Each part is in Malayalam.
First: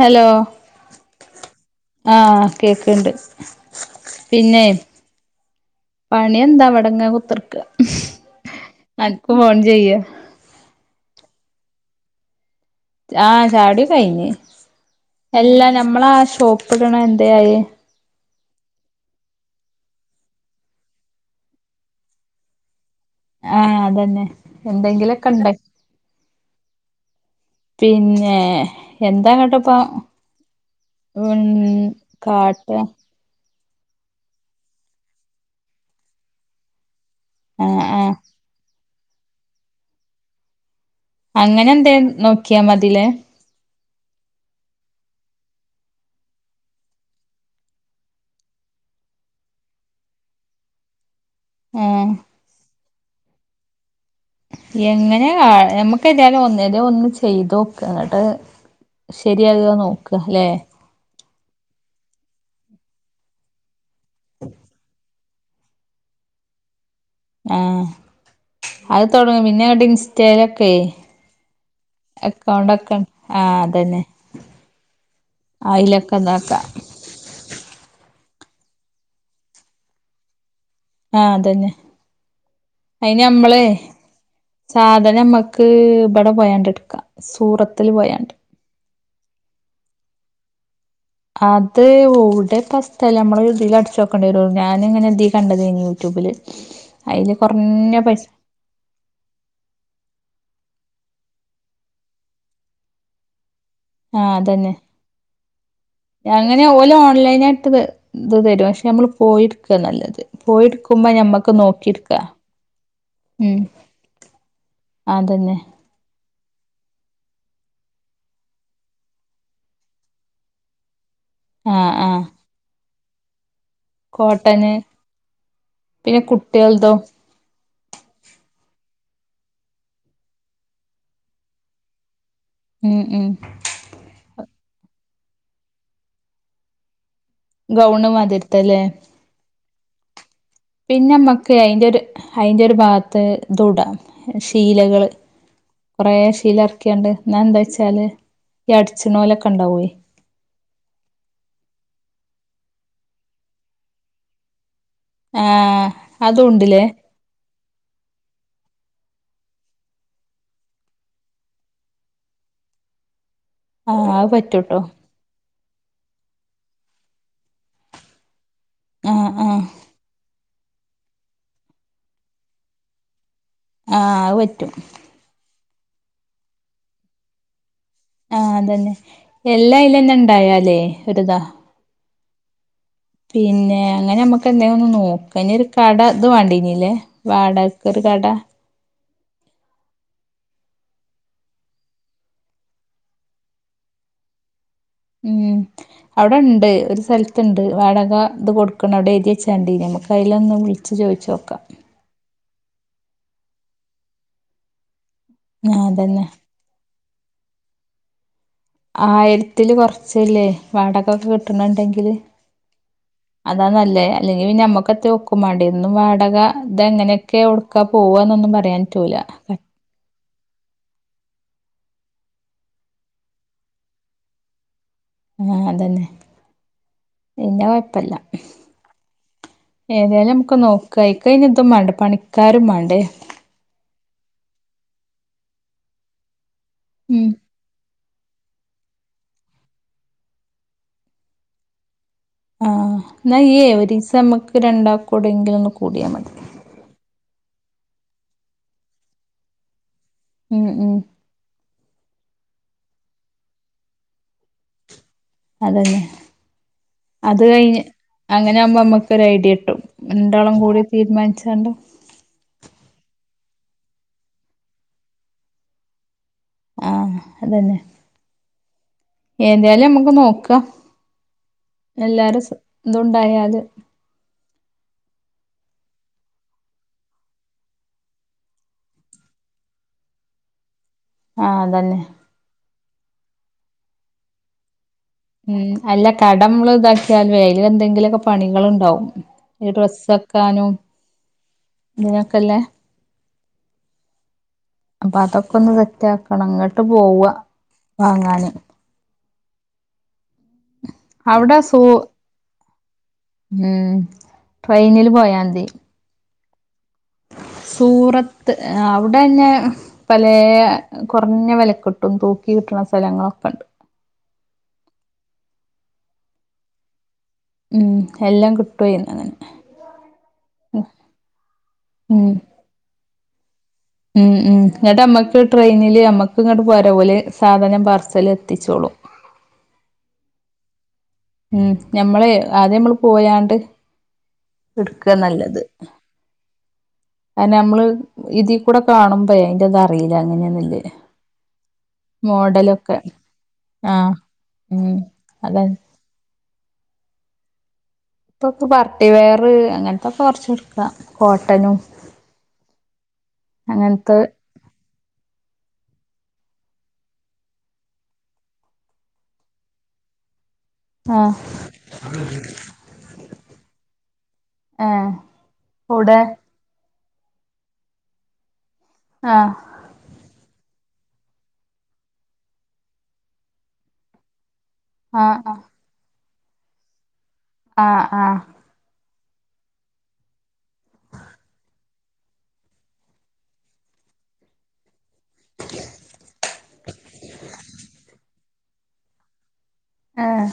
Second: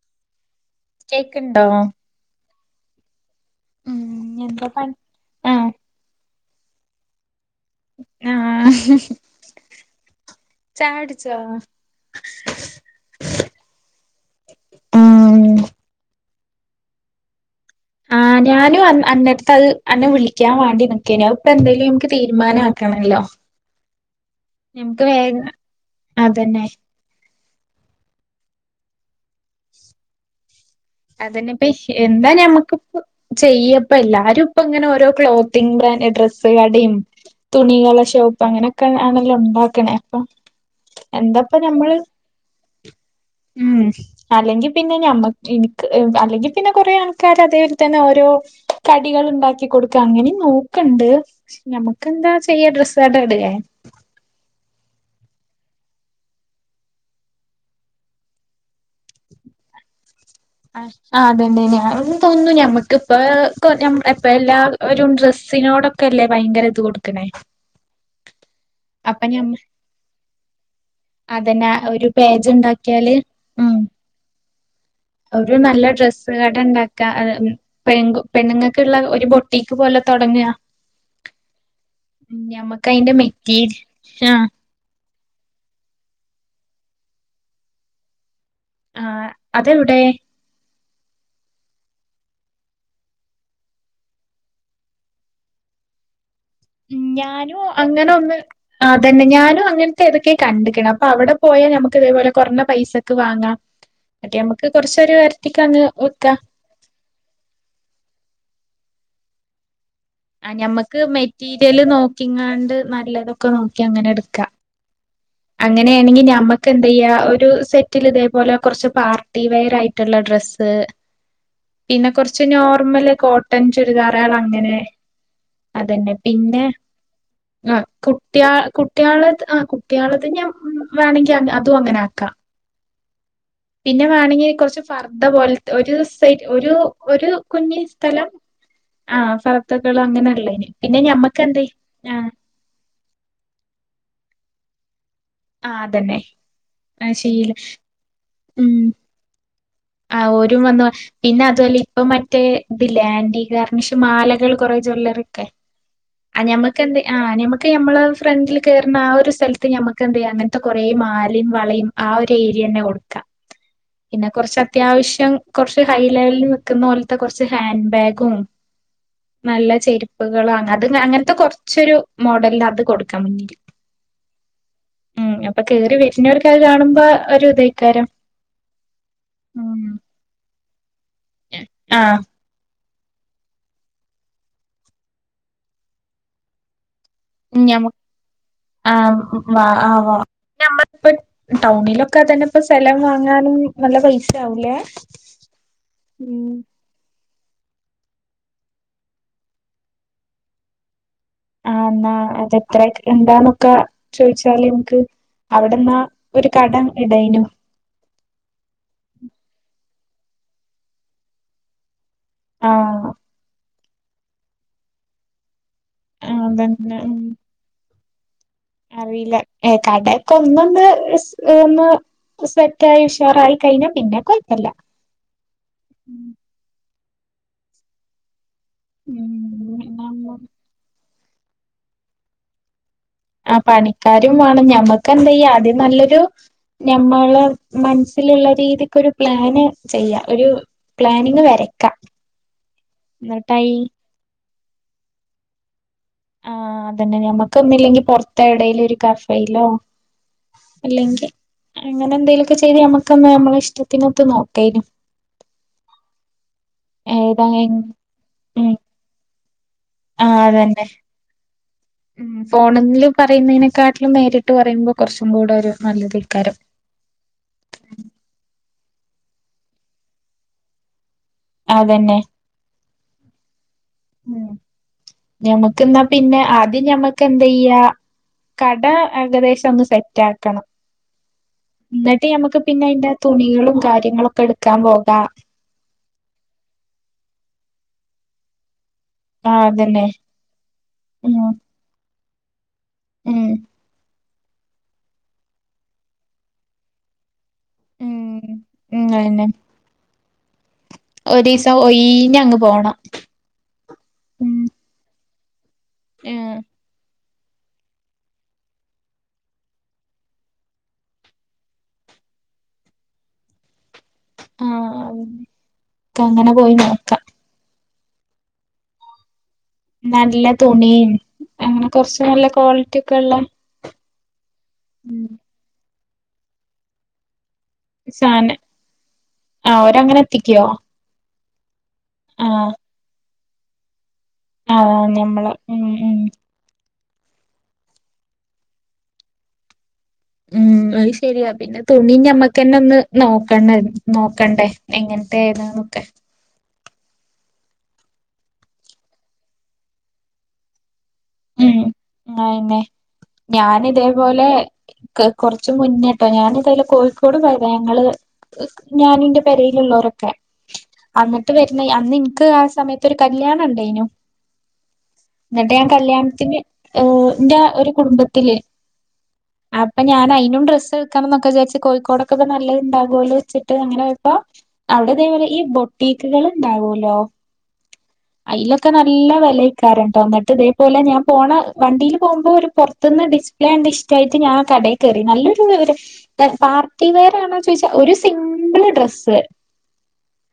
ഹലോ കേൾക്കുണ്ടോ? ആഹ് കേക്കണ്ട് ഉം പിന്നെ എന്താ പണി ആഹ് പണി എന്താ ഇവിടെ എങ്ങനെ കുത്തിർക്ക. ആ ഹ് ഹ് ചെയ്യ ചായ കുടിച്ചോ ആഹ് ചായ കുടി കഴിഞ്ഞ് ഉം അല്ല ഞമ്മളാ ഷോപ്പ് ഇട്ണ എന്തേ ആയി ആ ഞാനും അന്നെ അന്നടുത്ത് അത് അന്നെ വിളിക്കാം വാണ്ടി നിക്കേന് അത് ഇപ്പ എന്തേലും നമക്ക് തീരുമാനാക്കണല്ലോ ആഹ് അതന്നെ നമുക്ക് എന്തെങ്കിലൊക്കെ ഉണ്ട വേഗം അതന്നെ പിന്നെ എന്താ കേട്ടപ്പോ അതന്നെപ്പ ഹി എന്താ കാട്ട ഞമ്മക്കിപ്പ ചെയ്യപ്പ എല്ലാരും ഇപ്പ ഇങ്ങനെ ഓരോ ക്ലോത്തിങ് ഡ്രസ്സ് കടെം ആഹ് തുണികളെ ആഹ് ഷോപ്പ് അങ്ങനെ ഒക്കെ ആണല്ലോ ഉണ്ടാക്കണേ അപ്പൊ എന്താപ്പ അങ്ങനെ ഞമ്മള് എന്തേം നോക്കിയാ മതി ലെ ഉം അല്ലെങ്കി പിന്നെ ഞമ്മ എനി ക്ക് അല്ലെങ്കി പിന്നെ കൊറേ ആൾക്കാര് അതേൽ തന്നെ ഓരോ കടികൾ ഉണ്ടാക്കി കൊടുക്ക അങ്ങനെം നോക്ക്ണ്ട് നമുക്ക് ആഹ് എന്താ ചെയ്യാ ഡ്രസ്സ് കട ഇടെ എങ്ങനെ [unintelligible] ഞ്ഞമ്മക്ക് എന്തായാലും ഒന്നലെ ഒന്ന് ചെയ്തോക്ക അങ്ങട്ട് ശരിയാകോ നോക്ക അല്ലെ ആ ആ അതന്നെ ഞാൻ തോന്നുന്നു ഞമ്മക്ക് ഇപ്പ കോറ്റം ഇപ്പ എല്ലാ ഒരു ഡ്രസ്സിനോടൊക്കെ അല്ലേ ഭയങ്കര ഇത് കൊടുക്ക്ണേ ആഹ് അത് തൊടങ്ങും ഞമ്മ പിന്നെങ്ങണ്ട് ഇൻസ്റ്റെലൊക്കെയ് അതന്നെ ഒരു പേജ്ണ്ടാക്കിയാല് ആ ഉം അതന്നെ ഒരു നല്ല അയിലൊക്കെ ഡ്രസ്സ് കട ഇതാക്കാം ഉണ്ടാ ക്കാ ൻ പെണ് കു പെണ്ണ്ങ്ങക്ക്ള്ള ഒരു ബൊട്ടീക്ക് പോലെ തൊടങ്ങ ആഹ് അതന്നെ ഞമ്മക്ക് അയിന്റെ അയിന് മെറ്റീ നമ്മളെ ആഹ് സാധനം നമ്മക്ക് ഇബടെ പോയാണ്ട് ഇട്ക്കാം സൂറത്തില് പോയാണ്ട് ആഹ് അതെവിടെ അത് എവ്ടെ ഇപ്പ സ്ഥലം നമ്മള് ഇതില് അടിച്ച് നോക്കേണ്ടി വരും ഞാനിങ്ങനെ ഇതീ കണ്ടതേയ്ന്ന് യൂട്യൂബില് അയില് കൊറഞ്ഞ പൈസ ആ അതന്നെ ഞാനും അങ്ങൻത്തെ ഏതൊക്കെ കണ്ട്ക്ക്ണ് അപ്പൊ അവടെ പോയാ ഞ്ഞമ്മക്ക് ഇതേ പോലെ കൊറഞ്ഞ പൈസക്ക് വാങ്ങാം ആ മറ്റെ ഞ്ഞമ്മക്ക് അതന്നെ കൊറച്ചൊരു വരറ്റിക്കങ്ങനെ വക്കാ അങ്ങനെ ഓല് ഓൺലൈനായിട്ട് ഇത് ഇത്‌ തരും പക്ഷെ നമ്മള് പോയിട്ക്കാ നല്ലത് ആഹ് പോയി ഞമ്മക്ക് എടുക്കുമ്പോ ഞമ്മക്ക് മെറ്റീരിയല് നോക്കി എടുക്കാ നോക്കിങ്ങാണ്ട് നല്ലതൊക്കെ ഉം നോക്കി അങ്ങനെ എടുക്കാ അതന്നെ അങ്ങനേണെങ്കി ഞ്ഞമ്മക്കെന്ത് ചെയ്യാ ഒരു സെറ്റില് ഇതേപോലെ കൊറച്ച് പാർട്ടീ വെയറായിട്ടുള്ള ഡ്രസ്സ് [inaudible] പിന്നെ ആ കൊറച്ച് നോർമ്മല് കോ ട്ടൺ ചുരിദാറേള് കോട്ടന് അങ്ങനെ അതന്നെ പിന്നെ ആഹ് കുട്ട്യേ കുട്ട്യേളത് ആ കുട്ട്യേളത് ഞ്ഞാൻ ഉം വേണെങ്കി അതും അങ്ങനെ ആക്കാം ഉം ഉം പിന്നെ വേണങ്കി കൊറച്ച് പർദ്ദ പോൽത്തെ ഒരു സൈ ഒരു ഒരു കുഞ്ഞി ഗൗണ് സ്ഥലം മാതിരിത്തല്ലേ ആ ഫർദ്ദക്കെയുള്ള അങ്ങനെ ഉള്ളേന് പിന്നെമ്മക്ക് അയിന്റെ ഒരു അയിന്റെ ഒരു ഭാഗത്ത് ഇതും ഇടാം ശീലകള് ആഹ് കൊറേ അതന്നെ ശീല ആ, എറക്കിങ്ങാണ്ട് എന്നാ ശീല എന്താ വച്ചാല് ഈ അടിച്ച്ണോലൊക്കെ ഉണ്ടാവേയ ആ ഓരും വന്ന് ഭക്ഷ് പിന്നെ അതും അല്ല ഇപ്പ മറ്റേ ഇതില്ലേ ആന്റി ഗാർണിഷ് മാലകള് കൊറേ ജ്വല്ലറി ഓക്കെ ആഹ് ആ ഞമ്മക്ക് അതുണ്ടില്ലേ എന്തെ ആഹ് ഞമ്മക്ക് ഞമ്മളെ ഫ്രണ്ടിൽ കേറുന്ന ആ ഒരു സൽത്ത് ഞമ്മക്ക് എന്തെയ്യ അങ്ങൻത്തെ കൊറേ മാലിം വളിം. ആ ഒര് ഏര്യന്നെ കൊട്ക്ക ആഹ് അത് പിന്നെ കൊറ്ച്ച് പറ്റൂട്ടോ അത്യാവിശ്യം കൊറച്ച് ഹൈ ലെവല്ല് നിക്കുന്നോല്ത്തെ കൊറച്ച് ഹാൻഡ് ബാഗും ആഹ് ആഹ് നല്ല ചെര്പ്പ്കളാണ്. അത് അങ്ങൻത്തെ കൊറച്ചൊരു മോഡല്ല് അത് കൊടുക്കാ മുന്നില്. ആ അത് പറ്റും. ഉം അപ്പൊ കേറി വെര്നോർക്ക അത് കാണുമ്പോ ഒരു ഇതേയ്ക്കാരം. ആഹ് അതന്നെ. എല്ല അയ്ലെന്നെ ഇണ്ടായാലേ ഒര്ത. ആഹ്. പിന്നെ അങ്ങനെ അമ്മക്ക് എന്തെ ഒന്ന് നോക്ക. ഇഞ് ഒരു കട ഇത് വാണ്ടീനിലെ. വാടകക്ക് ഒര് കട. ആ വ ആ വ. ഞമ്മൾ ഇപ്പ ടൗണിലൊക്കെ തന്നെ ഇപ്പ സെലം വാങ്ങാനും നല്ല പൈസ ആകുംലേ. ഉം അവ്ടെ ഇണ്ട് ഒരു സെൽ ത്ത്ണ്ട് വാടക ഇത് കൊട്ക്ക്ണ്. ഔടെ എയ്തിവെച്ചെണ്ടീനി. അമക്ക് അയിലൊന്ന് വുൾച്ച് ചോയിച്ചോ ആ ഇന്നാ അതെത്ര എന്താന്നൊക്കെ ചോയ്ച്ചാല് ഞമക്ക് ആ അവിടെന്ന അതന്നെ ഒര് കടം ഇടേയ്നു. ആയിര്ത്തില് കൊറച്ച്ല്ലേ വാടകൊക്കെ കിട്ട്ണ ഇണ്ടെങ്കില്. ആഹ് അതാ നല്ലേ. അല്ലെങ്കി പിന്നെ അമ്മക്കത്തെ ഒക്കും വാണ്ടെ. എന്നും വടക ഇത് അതന്നെ എങ്ങനെക്കെ ഒക്കെ പോവാന്നൊന്നും പറ അറീല്ല. എ കടേക്കെ ഒന്നൊന്ന് ഒന്ന്. സ്പെറ്റായി ഉഷാറായി കഴിഞ്ഞ പിന്നെ കൊഴപ്പല്ല. ആഹ് അതന്നെ പിന്നെ കൊഴപ്പല്ല. ഏതായാലും ഉം അമക്ക് നോക്ക. അയിക്ക് അയ്‌ന് ഇതും മാണ്ടെ പണിക്കാരും മാണ്ടെ ആ പണിക്കാരും വാണം. ഞമ്മക്കെന്തെയ്യ അദ്യം നല്ലൊരു ഉം ഞമ്മളെ മനസ്സില്ള്ള രീതിക്ക് ഒരു പ്ലാന് ചെയ്യ. ഒരു പ്ലാനിങ് വരക്ക. ആഹ് ഇന്ന ഇയ്യെ എന്നിട്ടായി ഒരീസ അമ്മക്ക് രണ്ടാക്കു യൗടെങ്കിലൊന്ന് കൂട്യാ മതി. ആഹ് അതന്നെ ഞമ്മക്കൊന്നില്ലെങ്കി പൊറ്ത്തെ എവ്ടേലു ഒര് കഫേയിലൊ. ഉം ഉം അല്ലെങ്കി അങ്ങനെ എന്തെലു ഒക്കെ ചെയ്ത് ഞമ്മക്കെന്നെ ഞമ്മളെ ഇഷ്ടത്തിനൊത്ത് നോക്കേയ്നി. അതെന്നെ. അത് ഏതാ എ കഴിഞ്ഞ് അങ്ങനെ ഉം ആകുമ്പോ അമ്മക്കൊര് ഐഡ്യ കിട്ടും. ആ രണ്ടാളും അതന്നെ കൂടി തീരുമാൻച്ചാണ്ട്. ഉം ഫോണില് പറയുന്നേനേക്കാട്ടിലും നേരിട്ട് പറയുമ്പോ കൊറച്ചും കൂടെ ഒരു നല്ലതെയ്ക്കാരം. ആഹ് അതന്നെ. ഏതായാലും അമ്മക്ക് നോക്കാ. അതന്നെ എല്ലാരും സ് ഇതുണ്ടായാല്. ഞമ്മക്ക് ഇന്നാ പിന്നെ ആദ്യം ഞമ്മക്ക് എന്തെയ്യ. കട ഏകദേശം ഒന്ന് സെറ്റ് ആക്കണം. ആഹ് അതന്നെ. ഇന്നട്ട് ഞമ്മക്ക് പിന്നെ അയിന്റെ തുണികളും കാര്യങ്ങളൊക്കെ ഇട്ക്കാൻ പോകാ. ഉം അല്ല കട അമ്മള് ഇതാക്കിയാല്വെ അയില് എന്തെങ്കിലൊക്കെ പണികള്ണ്ടാവും. ആഹ് ഈ അതന്നെ ഡ്രസ്സെക്കാനും ഉം ഇതിനൊക്കെല്ലെ. ഉം അപ്പൊ അതൊക്കെ ഒന്ന് സെറ്റ് ആക്കണം. ഇങ്ങട്ട് പോവ ഉം വാങ്ങാന്. ഉം അഹെന്നെ. അവിടെ ഒരീസം സൂ ഒയിഞ്ഞങ്ങ് പോണം ഉം ഉം ട്രൈനില് പോയാംതി ഏഹ് സൂറത്ത് അവിടെന്നെ പലേ കൊർഞ്ഞ വെലക്ക്ട്ടും തൂക്കി കിട്ട്ണ സ്ഥലങ്ങളൊക്കെണ്ട് ആഹ് അതന്നെ പ്പ അങ്ങനെ പോയി നോക്കാ ഉം എല്ലാം കിട്ടുവയ്ന്നഅങ്ങനെ നല്ല തുണിം അങ്ങനെ കൊർസ് ഉം നല്ല ക്വാളിറ്റിക്കെള്ളേ ഉം ഉം ന്നിട്ട് അമ്മക്ക് ട്രൈയ്നില് അമ്മക്ക് ഇങ്ങട്ട് പോര ഓല് സാധനം പാർസൽ സാന എത്തിച്ചോളും ആഹ് ഓരങ്ങനെത്തിക്ക്യോ ഉം ഞമ്മളെ ആദ്യമ്മള് പോയാണ്ട് ആഹ് ഞമ്മള് ഇട്ക്കാനല്ലത് ഉം ഉം അയിനമ്മള് ഇതികൂടെ കാണുമ്പയ് അയ്ന്റെ ധാ അറീല അങ്ങനെ ഉം അയ് ശരിയാ പിന്നെ തുണി മോഡലൊക്കെ ഞമ്മകന്നൊന്ന് നോക്കണേര്ന്ന് ആഹ് നോക്കണ്ടേ ഉം അതാണ് എങ്ങൻത്തെതാന്നൊക്കെ പ്പൊക് പാർട്ടി വെയറ് അങ്ങൻത്തൊക്കെ കൊർച്ചെട്ക്ക പാ കോട്ട ഉം അയന്നെ ഞാന് അങ്ങനത്തെ തേപോലെ ക്ക കൊറച്ചു മുന്നേട്ടോ ഞാനിതായാലും കോയിക്കോട് പോയതാ ഞങ്ങള് ക് ഞാനിൻന്റെ പെരെല്ള്ളോരൊക്കെ ആഹ് അങ്ങ്ട്ട് വര്ന്നയ്അന്നിൻക്ക് ആഹ് സമയത്തൊരു കല്യാണംണ്ടയ്നു എഹ് കൂടെ പിന്നെ ന്റെ ഒരു കുടുംബത്തില് ആഹ് അപ്പഞാനയ്നും ഡ്രസ്സ്ക്കണം ന്നൊക്കെ വിജാര്ച്ച് കോഴിക്കോടക്കെപനല്ലത് ണ്ടാഗോല്ലോച്ചിട്ട് അങ്ങനെയപ്പോ ആഹ് അവിടെതേപോലെ ആഹ് ഈ ബൊട്ടീക്ക്കള് ണ്ടാവോല്ലോ ആഹ് ആഹ് ഐലൊക്കെ നല്ല വെലയ്ക്കാരംട്ടോ ന്നിട്ട്ദെ പോലെ ഞാൻ പോണ വണ്ടീല് പോവുമ്പോ ഒരു പൊർത്ത്ന്ന് ഡിസ്പ്ലേണ്ട് ഇഷ്റ്റയ്റ്റ് ഞാൻ കടേ കേറി നല്ലൊരു ര്താണ് പാർട്ടി വെയറാണോ ചോയ്ച്ചാ ഒരു സിമ്പിള് ഡ്രസ്സ് ഏഹ്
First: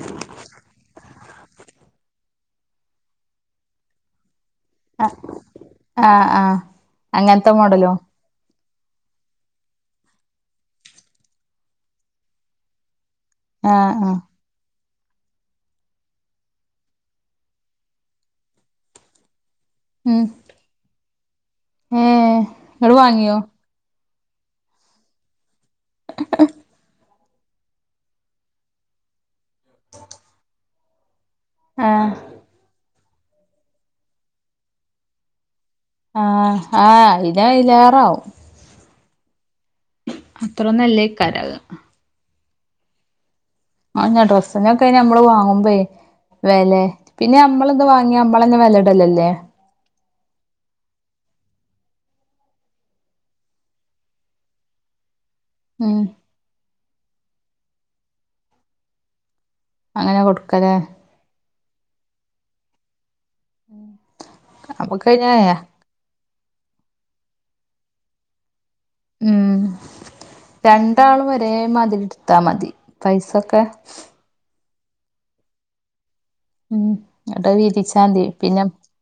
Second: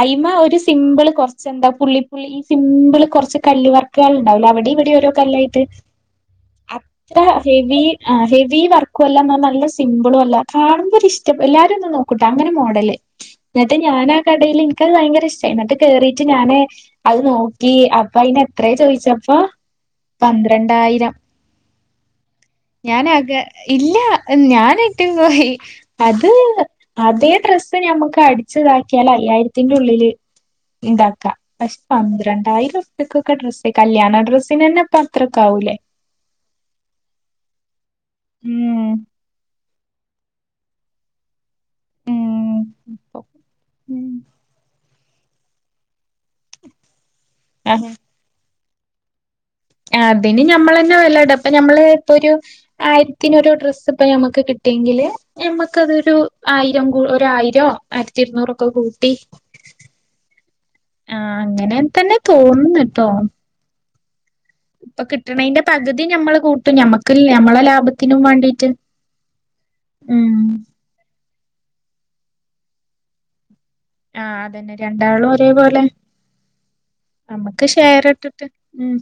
അയ്മ ഒര് സിംമ്പ്ള് കൊർച്ച് എന്താ പുള്ളിപ്പുള്ളി സിമ്പിള് കൊർച്ച് കല്ല് വർക്കേൾണ്ടാവുല്ലോ അവിടെ ഇവി ട്യേ ഒരോ കല്ലായിട്ട് ആഹ് ആഹ് അത്ര അങ്ങനത്തെ ഹെവീ മോഡലോ ആഹ് ഹെവീ വർക്കൊല്ലന്ന നല്ല സിമ്പളു അല്ല കാണ് മ്പോരിഷ്ട്ടം എല്ലാരു ഒന്ന് നോക്കുട്ടാ അങ്ങനെ മോഡല് [inaudible] ന്നിട്ട് ആഹ് ഞാനാ കടേല് കത് ഭയങ്കരഷ്റ്റായി ന്നിട്ട് കേറീറ്റ് ഞാന് അത് നോക്കീ അപ്പൊ അയ്നത്രേ ചോയിച്ച പ്പോ ഉം പന്ത്രണ്ടായിരം ഏഹ് ഇങ്ങള് വാങ്ങിയോ ഞാനാകെ ഇല്ല ഞാനയിട്ട് പോയി അത് അതേ ഡ്രസ് ഇപ്പഞമക്ക് അടിച്താക്ക്യാല അയ്യായിരത്തിന്റെ ഉള്ളില് ഇണ്ടാക്കാ പഷ് ആഹ് പന്ത്രണ്ടായിരം പ്യക്കൊക്കെ ഡ്രസ്സ് കല്യാണ ഡ്രസ്സിനന്നെ പ അത്രക്കാവൂലേ ആഹ് ആഹ് അയ്ന് അയ്ലേറാവും ഉം അത്രനല്ലേകാരാക ഉം ആ ഞാ ഉം ഡ്രസിനൊക്കെയ്ന് നമ്മള് വാങ്ങുമ്പോ വില പിന്നെ നമ്മള് എന്താ വാ ങ്ങി ഞമ്മളന്നെ വെല ഇടലല്ലേ ആഹ് അതിന് ഞമ്മളന്നെ വെലട ഇപ്പം ഞമ്മള് ഇപ്പൊരു ആയിരത്തിനൊരു ഡ്രസ്സ് ഇപ്പ ഞമക്ക് കിട്ടിയെങ്കില് ഉം ഞമ്മക്കതൊരു ആയിരം ആയിരം ആയിരത്തി ഇരുന്നൂറൊക്കെ കൂട്ടി അങ്ങനെ കൊടുക്കലേ ആഹ് അങ്ങനെ തന്നെ തോന്നുന്നുട്ടോ ഇപ്പൊ നമുക്കയിന് കിട്ട് ണേന്റെ പകുതി ഞമ്മള് കൂട്ടും ഞമ്മക്ക് ഞമ്മളെ ലാഭത്തിനും വാണ്ടീട്ട് ഉം രണ്ടാളും ഒരേ മാതിരി ട്ത്താ മതി പൈസൊക്കെ ആഹ് അതന്നെ രണ്ടാളും ഒരേപോലെ ഉം ഇങ്ങട്ട ഹ് നമ്മക്ക് വീതിച്ചാ ഷെയർ തീ ഇട്ടിട്ട് പിന്നെ ഉം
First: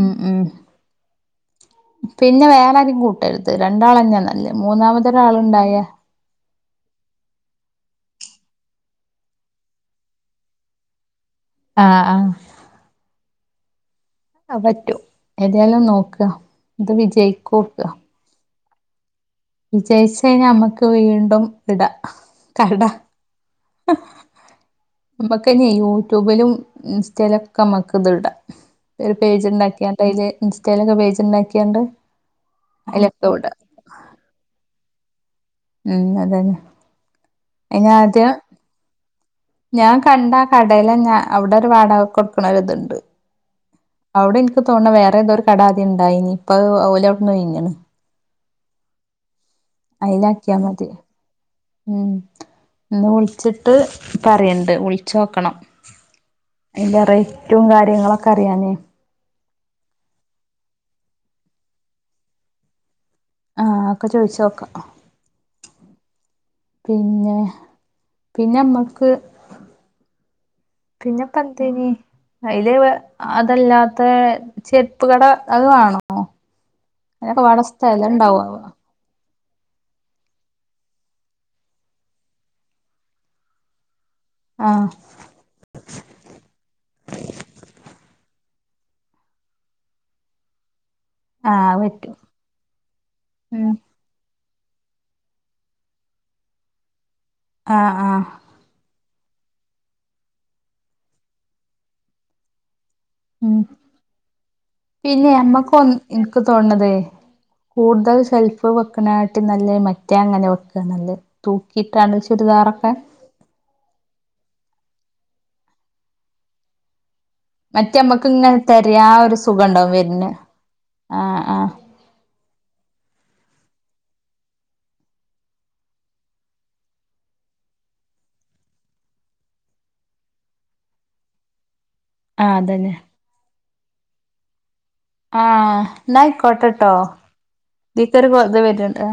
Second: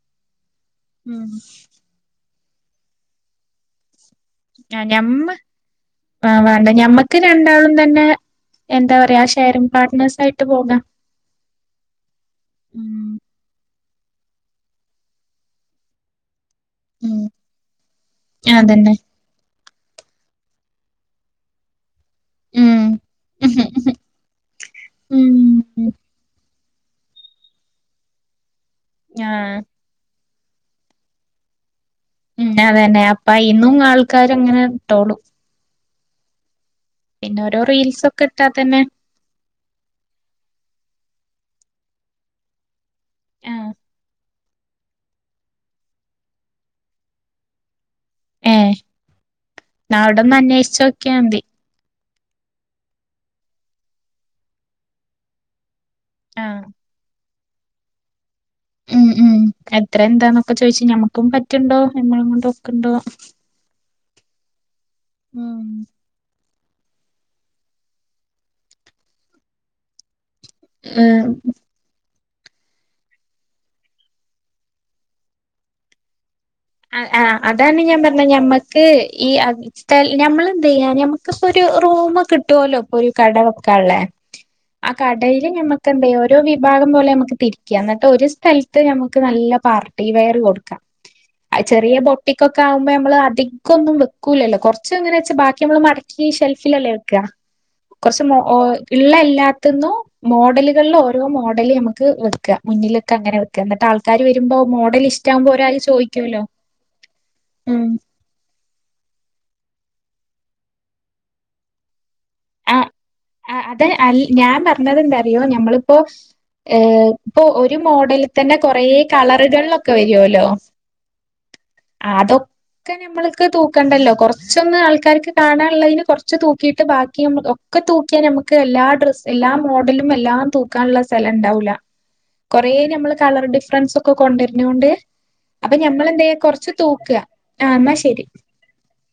ഉം ഉം ഉം പിന്നെ വേറെ ആരിം കൂട്ടരുത് രണ്ടാളന്നെ ന ആ ഞമ്മ ആ വേണ്ട ഞമ്മക്ക് രണ്ടാളും തന്നെ എന്താ പറയാ ഷെയറിൻ പാർട്നേഴ്സ് ആയിട്ട് പോകാം ആഹ് ആഹ് ഉം അഹ് പറ്റും ഏതായാലും നോക്ക ഇത് വിജയിക്കോക്ക ഞാ തന്നെ വിജയിച്ച് കഴിഞ്ഞാ നമ്മക്ക് വീണ്ടും ഇടാ കട ഉം ഉം നമ്മക്ക് ന്നെ യൂട്യൂബിലും ഇൻസ്റ്റയിലൊ ക്കെ നമ്മക്ക് ഇത് ഇടാ ഒര് പേജ് ആഹ് ണ്ടാക്കിയാൽ ട്ടയില് ഇൻസ്റ്റയിലൊക്ക പേജ് ണ്ടാക്കിയാണ്ട് ഉം അതന്നെ അപ്പയിന്നും ആൾക്കാര അങ്ങനെ ഇട്ടോളും ഉം അതന്നെ പിന്നെ ഓരോ റീൽസ് ഒക്കെ ഇട്ടാ തന്നെ ഞാ കണ്ട ആ കടയില ന്നെ അവിടെ ഒരു വാടക ക്ക് കൊടുക്ക്ണര്ത്ണ്ട് ആഹ് അവിടെ ഇൻക്ക് തോൺ ണേവേറെ ഏതോ ഒരു കട ആദ്യം ണ്ടായിനി ഇപ്പ ഹ് ഓല അവ്ട്ന്ന് ഒഴിഞ്ഞ്ണ് ഏഹ് ന്നാ അവിടൊന്ന് അയിലാക്കിയാ മതി അന്വേഷിച്ചോ ക്യാ ദി ഉം ഇന്ന് വിൾച്ചിട്ട് പറയണ്ട് വിൾ ച്ചോക്കണം ആഹ് അയിന്റെ റൈറ്റും കാര്യങ്ങളൊക്കെ അറിയാനേ ഉം ഉം എത്ര എന്താന്നൊക്കെ ചോയിച്ച് ഞമ്മക്കും പറ്റ്ണ്ടോ ഞമ്മള കൊണ്ട് ഒക്ക്ണ്ടോ ആ ഒക്കെ ചോയിച്ചോക്ക ഉം പിന്നെ പിന്നെ നമ്മക്ക് ഏഹ് പിന്നെപ്പ എന്തേ നീ അയില് അതല്ലാത്തെ ചെര്പ്പ്കട അത് വാണോ ആ ആ അതാണ് ഞാ പറ്ഞ്ഞേ ഞമ്മക്ക് ഈ [unintelligible] സ്ത്തൽ ഞമ്മള് ന്തയ്യാ ഞമ്മക്ക്പ്പോ ഒരു റൂമ് കിട്ടോല്ലോ ഇപ്പൊ രു കട വെക്കാള്ളെ ആഹ് ആ ക ടയില് നമ്മക്ക് എന്തയ്യ ഓരോവിഭാഗം പോലെ നമ്മക്ക് തിരിക്ക ഇന്നട്ട് ഒരു സ്ഥലത്ത് നമുക്ക് നല്ല പാർ ട്ടീ വെയർ കൊടുക്ക അഹ് ആഹ് അത് ചെറിയ പറ്റും ബൊട്ടിക്കൊക്കെ ആവുമ്പ നമ്മള് അധി ഉം കൊന്നും വെ ക്കൂലല്ലോ കൊറച്ച് എങ്ങനെ ച്ച ബാക്കി നമ്മള് മടക്കി ഷെൽഫിലല്ലേ വെക്കാ ആഹ് കൊറച്ച് ആഹ് മോ ള്ള എല്ലാത്തിന്നും മോഡലുകളിൽ ഓരോ മോഡല് നമുക്ക് വെക്ക ക്ക മുന്നില് ക്കങ്ങനെ ഉം വെക്ക ന്നട്ട് ആൾക്കാര് വരുമ്പം മോഡല് ഇഷ്ടാവുമ്പോ ഓരാ രേ ചോയി ഇക്ക് തോണ്തേ കൂടുതൽ ഷെൽഫ് വെക്ക് ണേ ട്ടിം നല്ലേ മറ്റേ അങ്ങനെ വെക്ക നല്ലേ തൂക്കിട്ടാണ് ചുരിദാറൊക്കെ ആ അത് അൽ ഞാൻ പറഞ്ഞത് എന്താറിയോ ഞമ്മളിപ്പോ ഏഹ് ഇപ്പൊ ഒരു മറ്റേ മോഡലിൽ നമ്മക്ക് തന്നെ ഇങ്ങനെ കൊറേ തെരയാ ഒരു സുഖം കളറുകളിലൊക്കെ ഉണ്ടാവും വരുന്ന് വരുവല്ലോ ആഹ് ആഹ് ആ തൊ ക്കെ നമ്മൾക്ക് തൂക്കണ്ടല്ലോ കൊറച്ചൊന്ന് ആൾക്കാർക്ക് കാണാള്ളയ്ന് കൊർച്ച് തൂക്കിയിട്ട് ബാക് ഒക്കെ തൂക്കിയാ നമുക്ക് എല്ലാ ഡ്രസ് എല്ലാ മോഡലും എല്ലാം തൂക്കാനുള്ള സ്ഥലം ണ്ടാവൂല ആഹ് കൊറെ അതന്നെ നമ്മള് കളർ ഡിഫറൻസ് ഒക്കെ കൊണ്ടര്നോണ്ട് അപ്പൊ ആഹ് എന്നാ ഞമ്മളെന്തെയ്യ കൊർച്ച് ആയിക്കോട്ടെട്ടോ തൂക്ക, ആഹ് ന്നാ ശരി ഇതിക്കൊരു ഇത് വരുന്നുണ്ട് ആ